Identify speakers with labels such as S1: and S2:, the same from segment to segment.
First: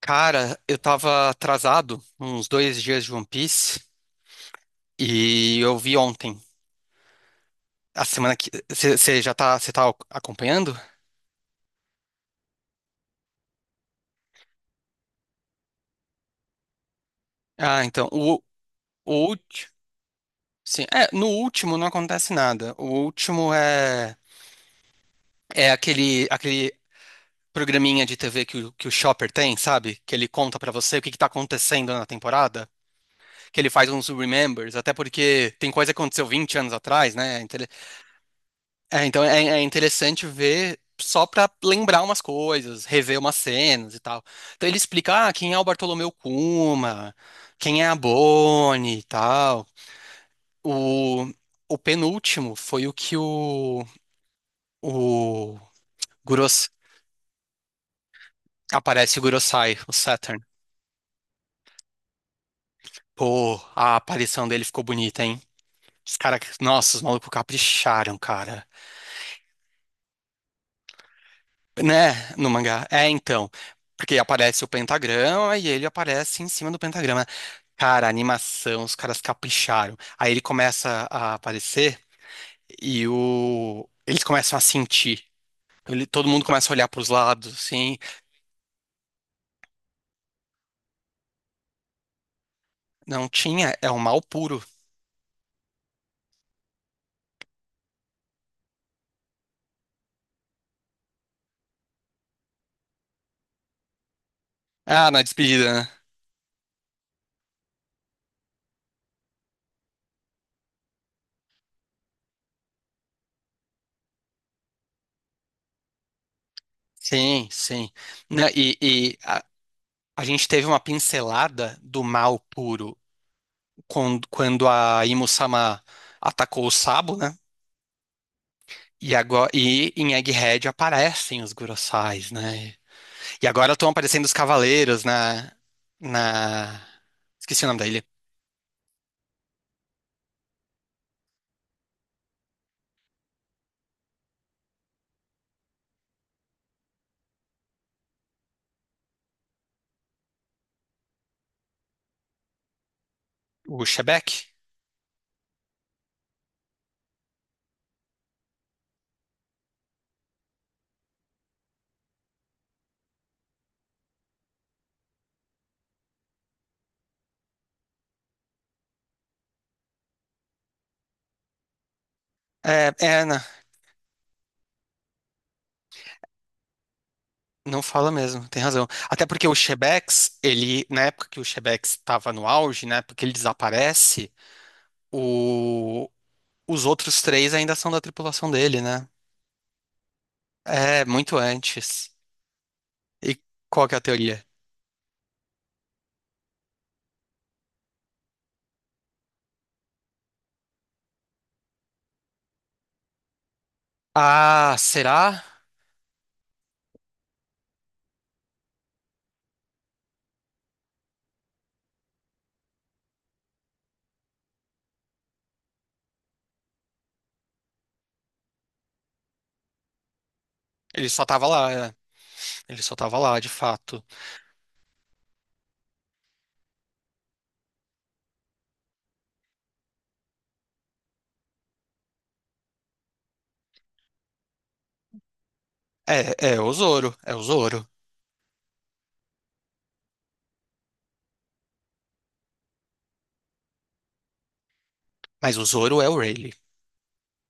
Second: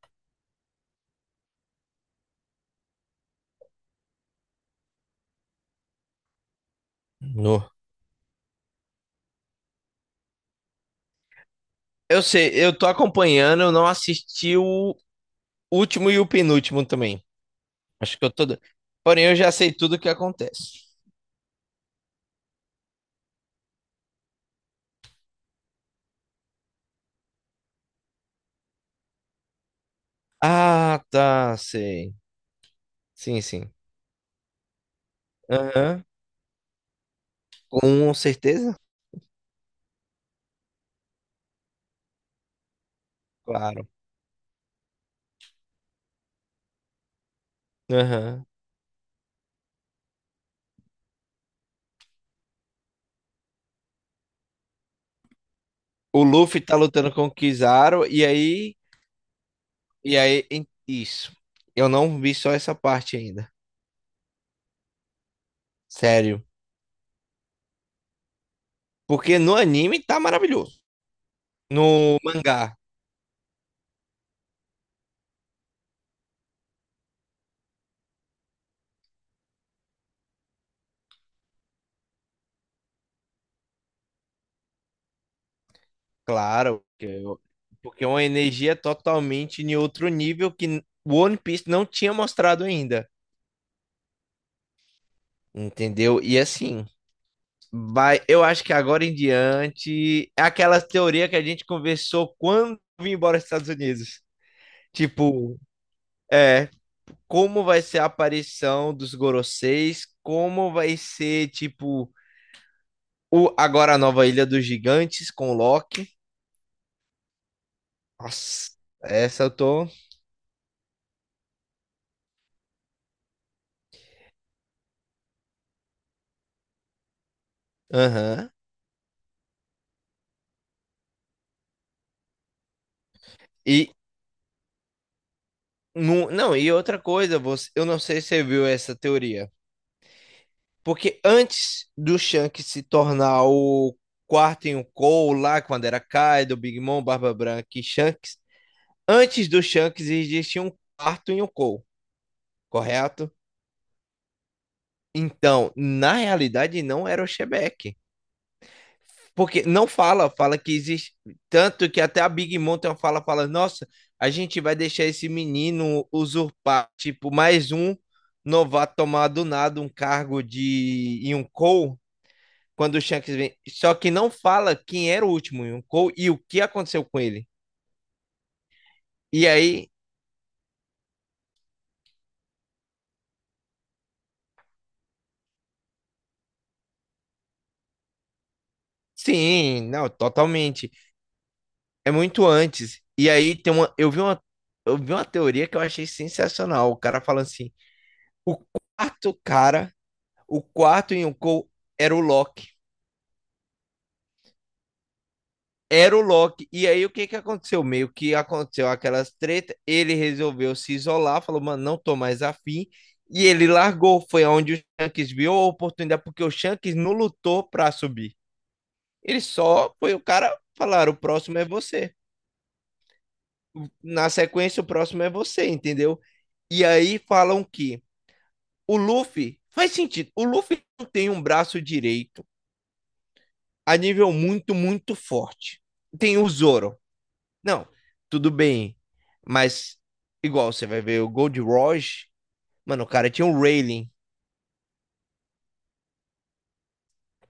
S1: Cara, eu tava atrasado uns dois dias de One Piece e eu vi ontem.
S2: No.
S1: A semana que. Você já tá, você tá acompanhando?
S2: Eu sei, eu tô acompanhando, eu não assisti o último e o penúltimo também.
S1: Ah, então.
S2: Acho que eu tô.
S1: O
S2: Porém, eu já
S1: último.
S2: sei tudo o que
S1: Sim.
S2: acontece.
S1: É, no último não acontece nada. O último é. É aquele programinha de TV que o Chopper tem, sabe? Que ele conta pra você o
S2: Ah,
S1: que que tá
S2: tá,
S1: acontecendo na
S2: sei.
S1: temporada.
S2: Sim,
S1: Que ele
S2: sim.
S1: faz uns remembers, até porque tem coisa que
S2: Aham.
S1: aconteceu 20 anos atrás, né? Então,
S2: Com certeza?
S1: É interessante ver só para lembrar umas coisas, rever umas
S2: Claro.
S1: cenas e tal. Então ele explica, ah, quem é o Bartolomeu Kuma, quem é a
S2: Aham.
S1: Bonnie e tal. O, o penúltimo foi o que o
S2: O Luffy
S1: Guros,
S2: tá lutando com o Kizaru e aí.
S1: aparece o Gurosai, o
S2: E
S1: Saturn.
S2: aí. Isso. Eu não vi só essa parte ainda.
S1: Pô, a aparição dele ficou bonita, hein? Os caras,
S2: Sério.
S1: nossa, os malucos capricharam, cara.
S2: Porque no anime tá maravilhoso.
S1: Né?
S2: No
S1: No
S2: mangá.
S1: mangá. É, então. Porque aparece o pentagrama e ele aparece em cima do pentagrama. Cara, a animação, os caras capricharam. Aí ele começa a aparecer e eles começam a sentir. Todo mundo começa a
S2: Claro,
S1: olhar pros lados, assim.
S2: porque é uma energia totalmente em outro nível que o One Piece não tinha mostrado ainda,
S1: Não tinha, é o mal puro.
S2: entendeu? E assim, vai, eu acho que agora em diante, é aquela teoria que a gente conversou quando eu vim embora dos Estados Unidos.
S1: Ah, na
S2: Tipo,
S1: despedida, né?
S2: é, como vai ser a aparição dos Goroseis, como vai ser, tipo, agora a nova Ilha dos Gigantes com o Loki.
S1: Sim, sim. Né,
S2: Nossa, essa eu tô.
S1: A gente teve uma pincelada do mal puro quando, quando a Imusama atacou o Sabo, né?
S2: Aham.
S1: E agora, e em Egghead aparecem os Gurosais, né? E agora estão
S2: E,
S1: aparecendo os cavaleiros na,
S2: Não, não, e
S1: na...
S2: outra coisa,
S1: Esqueci o
S2: você,
S1: nome
S2: eu
S1: da
S2: não
S1: ilha.
S2: sei se você viu essa teoria. Porque antes do Shanks se tornar o quarto em um Cole lá, quando era Kaido, Big Mom, Barba Branca e Shanks, antes do Shanks existia um quarto em um Cole, correto?
S1: O Shebeck?
S2: Então, na realidade, não era o Shebeck. Porque não fala, fala que existe. Tanto que até a Big Mom tem uma fala, fala, nossa, a gente vai deixar esse menino usurpar, tipo, mais um novato tomar do nada um cargo de Yonkou
S1: É,
S2: quando o
S1: é,
S2: Shanks
S1: na-
S2: vem. Só que não fala quem era o último Yonkou e o que aconteceu com ele.
S1: não fala mesmo, tem razão. Até porque
S2: E
S1: o
S2: aí,
S1: Shebex, ele, na época que o Shebex estava no auge, né, porque ele desaparece, o, os outros 3 ainda são da tripulação dele, né?
S2: sim, não, totalmente.
S1: É, muito
S2: É
S1: antes.
S2: muito antes. E
S1: E
S2: aí tem
S1: qual
S2: uma.
S1: que é a
S2: Eu vi
S1: teoria?
S2: uma, eu vi uma teoria que eu achei sensacional. O cara falando assim: o quarto cara O quarto Yonkou era o Loki.
S1: Ah, será?
S2: Era o Loki. E aí o que que aconteceu? Meio que aconteceu aquelas tretas, ele resolveu se isolar, falou, mano, não tô mais afim. E ele largou. Foi onde o Shanks viu a oportunidade, porque o Shanks não lutou pra subir. Ele só foi o cara
S1: Ele
S2: falar, o
S1: só tava
S2: próximo é
S1: lá, é.
S2: você.
S1: Ele só tava lá, de fato.
S2: Na sequência, o próximo é você, entendeu? E aí falam que o Luffy faz sentido. O Luffy não tem um braço direito a nível muito, muito forte.
S1: É,
S2: Tem o
S1: é o
S2: Zoro.
S1: Zoro, é o Zoro.
S2: Não, tudo bem. Mas, igual, você vai ver o Gold Rush. Mano, o cara tinha um railing.
S1: Mas o Zoro é o Rayleigh.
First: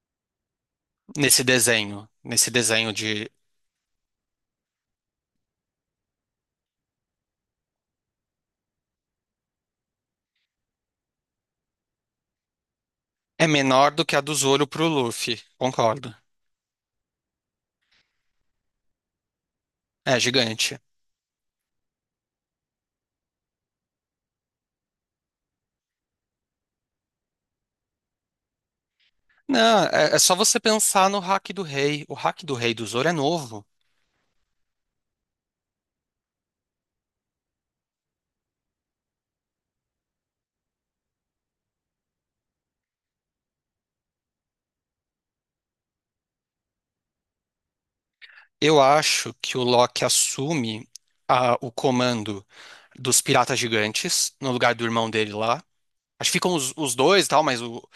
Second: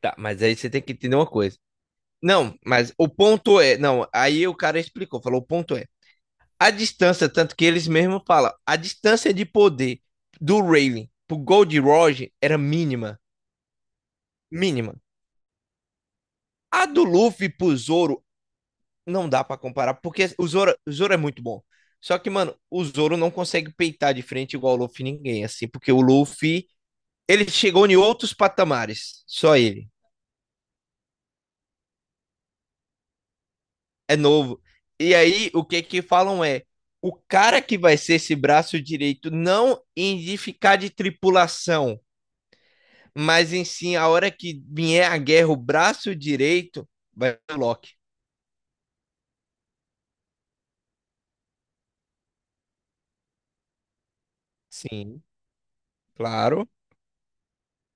S2: Tá, mas aí você tem que entender uma
S1: Nesse
S2: coisa.
S1: desenho, nesse
S2: Não, mas
S1: desenho
S2: o
S1: de...
S2: ponto é. Não, aí o cara explicou, falou: o ponto é. A distância, tanto que eles mesmos falam, a distância de poder do railing pro Gold Rush era mínima.
S1: É menor do que a do Zoro pro
S2: Mínima.
S1: Luffy, concordo.
S2: A do Luffy pro Zoro não dá pra comparar,
S1: É
S2: porque o Zoro,
S1: gigante.
S2: o Zoro é muito bom. Só que, mano, o Zoro não consegue peitar de frente igual o Luffy ninguém, assim, porque o Luffy. Ele chegou em outros patamares, só
S1: Não,
S2: ele.
S1: é, é só você pensar no hack do rei. O hack do rei do Zoro é novo.
S2: É novo. E aí, o que que falam é, o cara que vai ser esse braço direito, não em de ficar de tripulação, mas em sim, a hora que vier a guerra, o braço direito vai ser o Loki.
S1: Eu acho que o Loki assume o comando dos piratas gigantes, no lugar do irmão
S2: Sim,
S1: dele lá. Acho que ficam
S2: claro.
S1: os dois e tal, mas o...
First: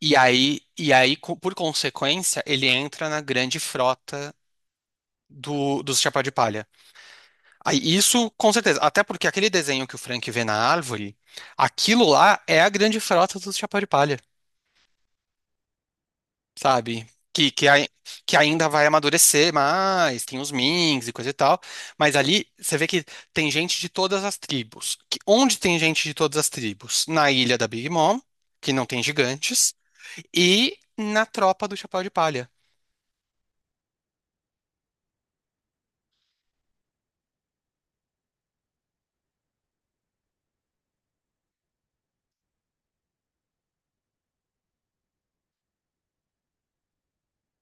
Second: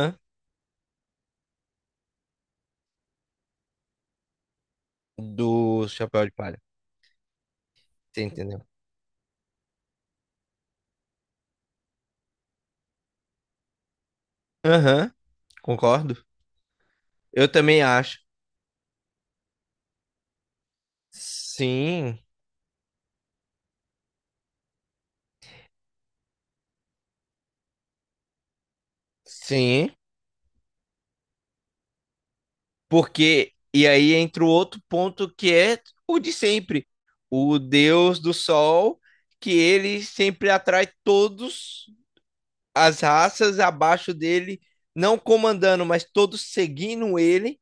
S1: E aí, por consequência, ele entra na grande frota
S2: Do
S1: dos Chapéu
S2: Chapéu
S1: de
S2: de Palha.
S1: Palha. Aí,
S2: Você
S1: isso, com
S2: entendeu?
S1: certeza. Até porque aquele desenho que o Frank vê na árvore, aquilo lá é a grande frota do Chapéu de Palha,
S2: Aham, concordo.
S1: sabe?
S2: Eu
S1: Que, que,
S2: também
S1: ai-
S2: acho.
S1: que ainda vai amadurecer mais, tem os Minks e coisa e tal. Mas
S2: Sim,
S1: ali você vê que tem gente de todas as tribos. Onde tem gente de todas as tribos? Na ilha da Big Mom, que não tem gigantes,
S2: sim.
S1: e na tropa do Chapéu de Palha.
S2: Porque, e aí entra o outro ponto que é o de sempre. O deus do sol, que ele sempre atrai todos as raças abaixo dele, não comandando, mas todos seguindo ele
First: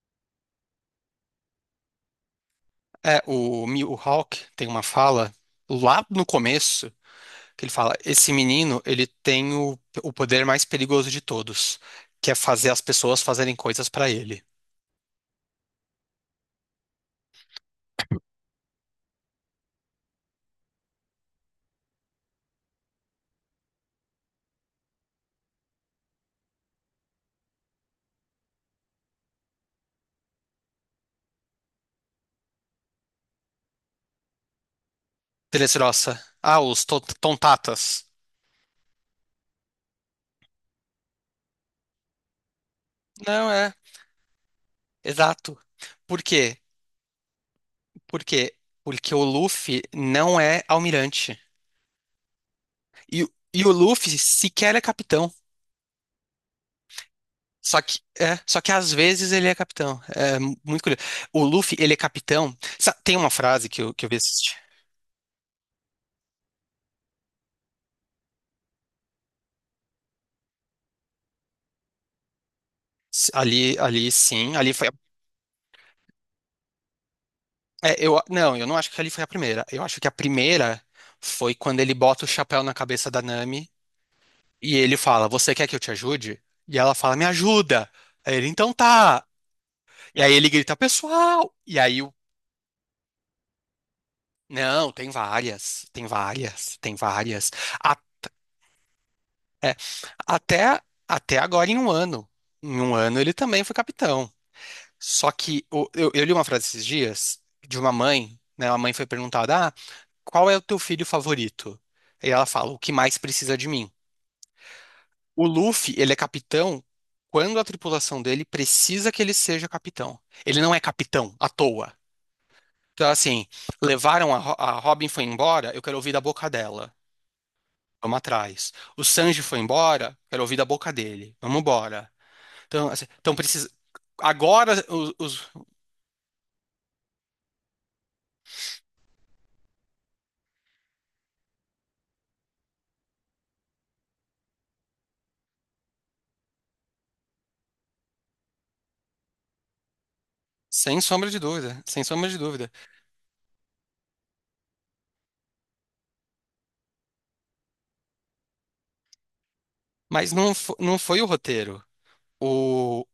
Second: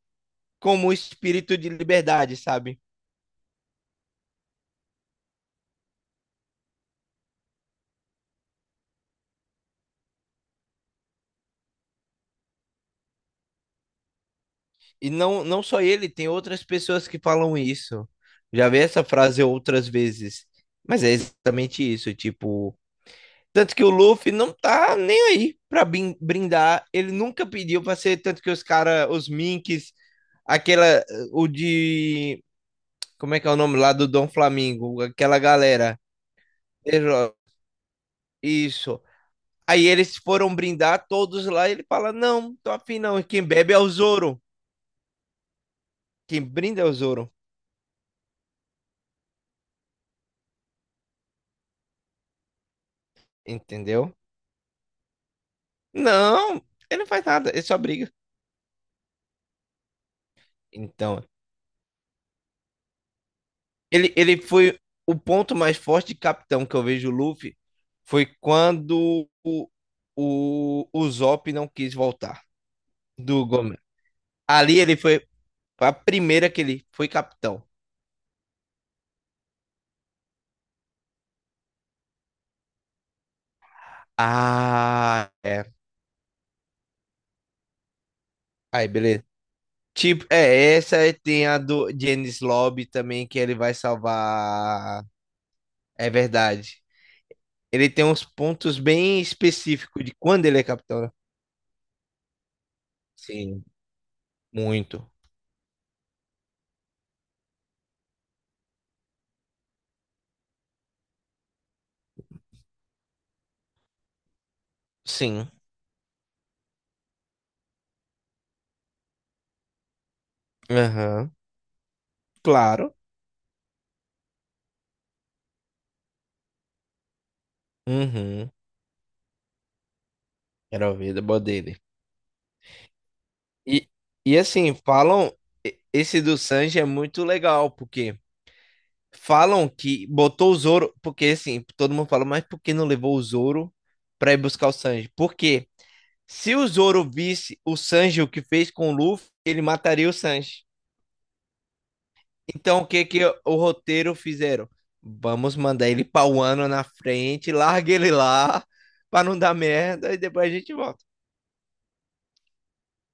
S2: como espírito de liberdade, sabe?
S1: É, o Mihawk tem uma fala lá no começo. Que ele fala, esse menino, ele tem o poder mais perigoso de todos, que é fazer as pessoas fazerem coisas pra ele.
S2: E não, não só ele, tem outras pessoas que falam isso. Já vi essa frase outras vezes. Mas é exatamente isso, tipo, tanto que o Luffy não tá nem aí pra brindar. Ele nunca pediu pra ser. Tanto que os caras, os Minks, aquela. O de. Como é que é o nome lá do Dom Flamingo? Aquela galera.
S1: Telesroça. Ah, os
S2: Ele-
S1: tontatas.
S2: Isso. Aí eles foram brindar todos lá, e ele fala: Não, tô afim não. E quem
S1: Não é,
S2: bebe é o Zoro.
S1: exato. Por
S2: Quem
S1: quê?
S2: brinda é o Zoro.
S1: Por quê? Porque o Luffy não é almirante. E, e o
S2: Entendeu?
S1: Luffy sequer é capitão.
S2: Não, ele não faz nada. Ele só
S1: Só que,
S2: briga.
S1: só que às vezes ele é capitão. É muito curioso.
S2: Então,
S1: O Luffy, ele é capitão. Tem uma frase que eu
S2: Ele,
S1: vi
S2: ele
S1: assistir.
S2: foi o ponto mais forte de capitão que eu vejo o Luffy foi quando o Zop não quis voltar do
S1: Ali,
S2: Gomer.
S1: ali sim, ali
S2: Ali
S1: foi.
S2: ele foi a primeira que ele foi capitão.
S1: É, eu não acho que ali foi a primeira. Eu acho que a primeira foi quando ele bota o chapéu na cabeça da Nami e ele fala:
S2: Ah,
S1: Você
S2: é.
S1: quer que eu te ajude? E ela fala: Me ajuda! Aí ele, então
S2: Aí,
S1: tá.
S2: beleza.
S1: E
S2: Tipo,
S1: aí ele grita:
S2: é, essa aí tem
S1: Pessoal!
S2: a
S1: E
S2: do
S1: aí o.
S2: Janice Lobby também, que ele vai
S1: Não,
S2: salvar.
S1: tem várias, tem
S2: É
S1: várias,
S2: verdade.
S1: tem várias.
S2: Ele
S1: A-
S2: tem uns pontos bem
S1: é,
S2: específicos de quando ele é
S1: até,
S2: capitão, né?
S1: até agora em 1 ano. Em um ano ele também
S2: Sim,
S1: foi capitão.
S2: muito.
S1: Só que eu li uma frase esses dias de uma mãe, né? A mãe foi perguntada. "Ah, qual é o teu filho favorito? E ela fala, o que mais precisa de mim? O
S2: Sim.
S1: Luffy, ele é capitão quando a tripulação dele precisa que ele seja capitão. Ele não é
S2: Aham.
S1: capitão à toa.
S2: Claro.
S1: Então, assim, levaram a, a Robin foi embora, eu quero ouvir da boca dela. Vamos
S2: Uhum.
S1: atrás. O Sanji foi embora, quero ouvir da boca
S2: Quero ver, da
S1: dele.
S2: boa
S1: Vamos
S2: dele.
S1: embora. Então, assim, então precisa.
S2: E, e
S1: Agora,
S2: assim, falam. Esse do Sanji é muito legal, porque falam que botou o Zoro. Porque assim, todo mundo fala, mas por que não levou o Zoro pra ir buscar o Sanji? Porque se o Zoro visse o Sanji o que fez com o Luffy, ele mataria o Sanji.
S1: sem sombra de dúvida, sem sombra de dúvida.
S2: Então, o que que o roteiro fizeram? Vamos mandar ele pra um ano na frente, larga ele lá, pra não dar merda, e
S1: Mas
S2: depois
S1: não,
S2: a gente
S1: não
S2: volta.
S1: foi o roteiro. O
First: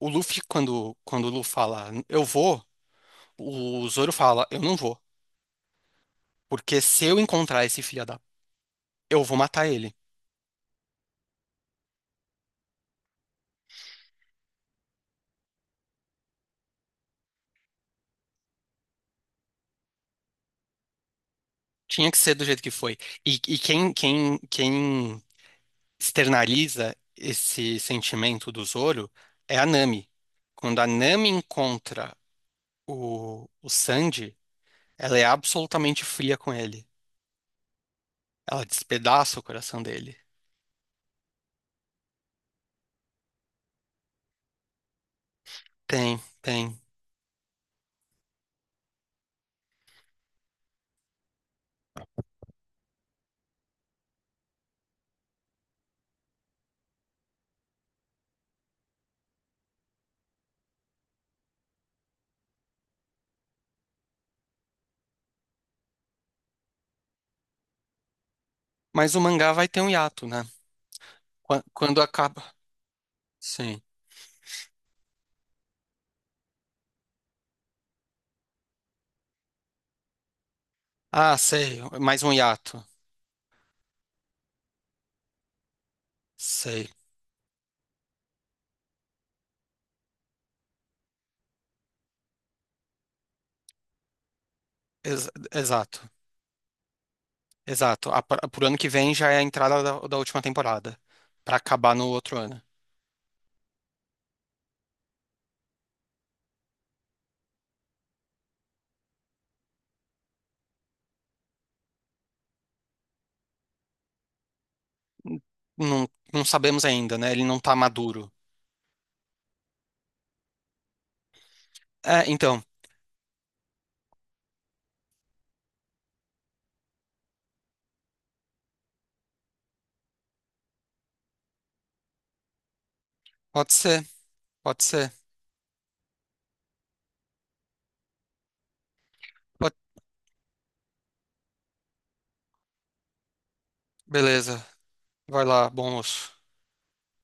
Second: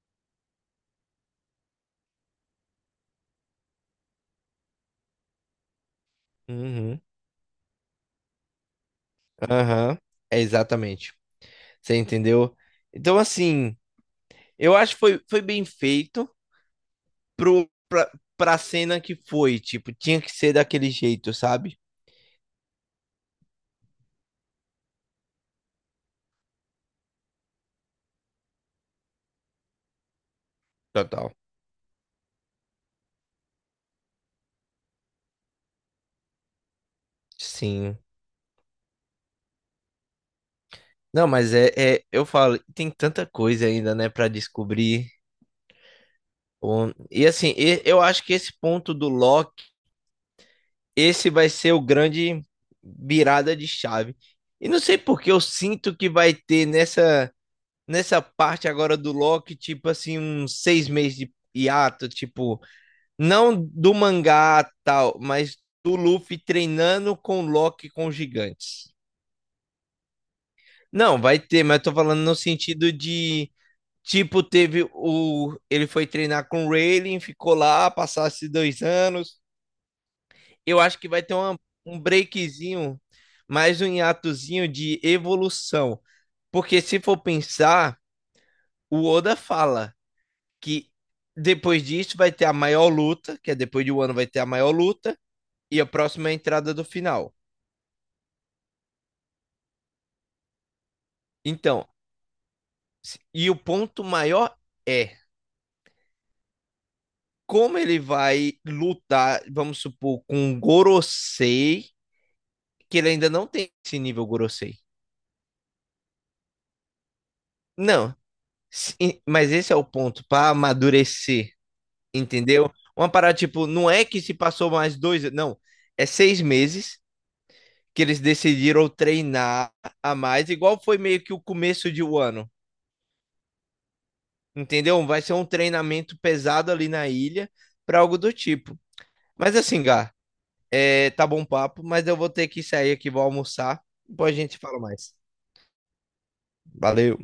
S1: O Luffy, quando, quando o Luffy fala, eu vou, o Zoro fala, eu não vou. Porque
S2: Uhum,
S1: se eu encontrar esse filho da... Eu vou matar ele.
S2: aham, é exatamente. Você entendeu? Então, assim, eu acho que foi bem feito pro, pra, pra cena que foi. Tipo, tinha que ser daquele jeito, sabe?
S1: Tinha que ser do jeito que foi. E quem externaliza esse sentimento do Zoro é a Nami. Quando a Nami
S2: Total.
S1: encontra o Sanji, ela é absolutamente fria com ele.
S2: Sim.
S1: Ela despedaça o coração dele.
S2: Não, mas é, eu falo, tem tanta coisa ainda, né, pra descobrir.
S1: Tem, tem.
S2: O E assim, eu acho que esse ponto do Loki, esse vai ser o grande virada de chave. E não sei porque eu sinto que vai ter nessa, parte agora do Loki, tipo assim, uns 6 meses de hiato, tipo. Não do mangá tal, mas do Luffy treinando com o Loki com os gigantes.
S1: Mas o mangá vai ter um hiato, né?
S2: Não, vai ter, mas eu tô
S1: Quando
S2: falando no
S1: acaba...
S2: sentido de.
S1: Sim.
S2: Tipo, teve o. Ele foi treinar com o Rayleigh, ficou lá, passasse 2 anos. Eu acho que vai ter
S1: Ah, sei,
S2: um
S1: mais um hiato.
S2: breakzinho, mais um hiatozinho de evolução. Porque
S1: Sei.
S2: se for pensar, o Oda fala que depois disso vai ter a maior luta, que é depois de um ano vai ter a maior luta, e a
S1: Exato,
S2: próxima é a entrada do final.
S1: exato. A, pro ano que vem já é a entrada da última temporada, pra
S2: Então,
S1: acabar no outro ano.
S2: e o ponto maior é como ele vai lutar, vamos supor, com o Gorosei, que ele ainda não tem esse nível Gorosei.
S1: Não, não sabemos ainda, né? Ele não tá
S2: Não,
S1: maduro.
S2: mas esse é o ponto para amadurecer,
S1: É, então,
S2: entendeu? Uma parada tipo, não é que se passou mais dois, não, é 6 meses que eles decidiram treinar a mais, igual foi meio que o começo de um ano,
S1: pode ser, pode
S2: entendeu?
S1: ser.
S2: Vai ser um treinamento pesado ali na ilha, para algo do tipo. Mas assim,
S1: Pode-
S2: Gá. É, tá bom papo, mas eu vou ter que sair aqui, vou almoçar. Depois a gente
S1: Beleza,
S2: fala mais.
S1: vai lá, bom moço.
S2: Valeu.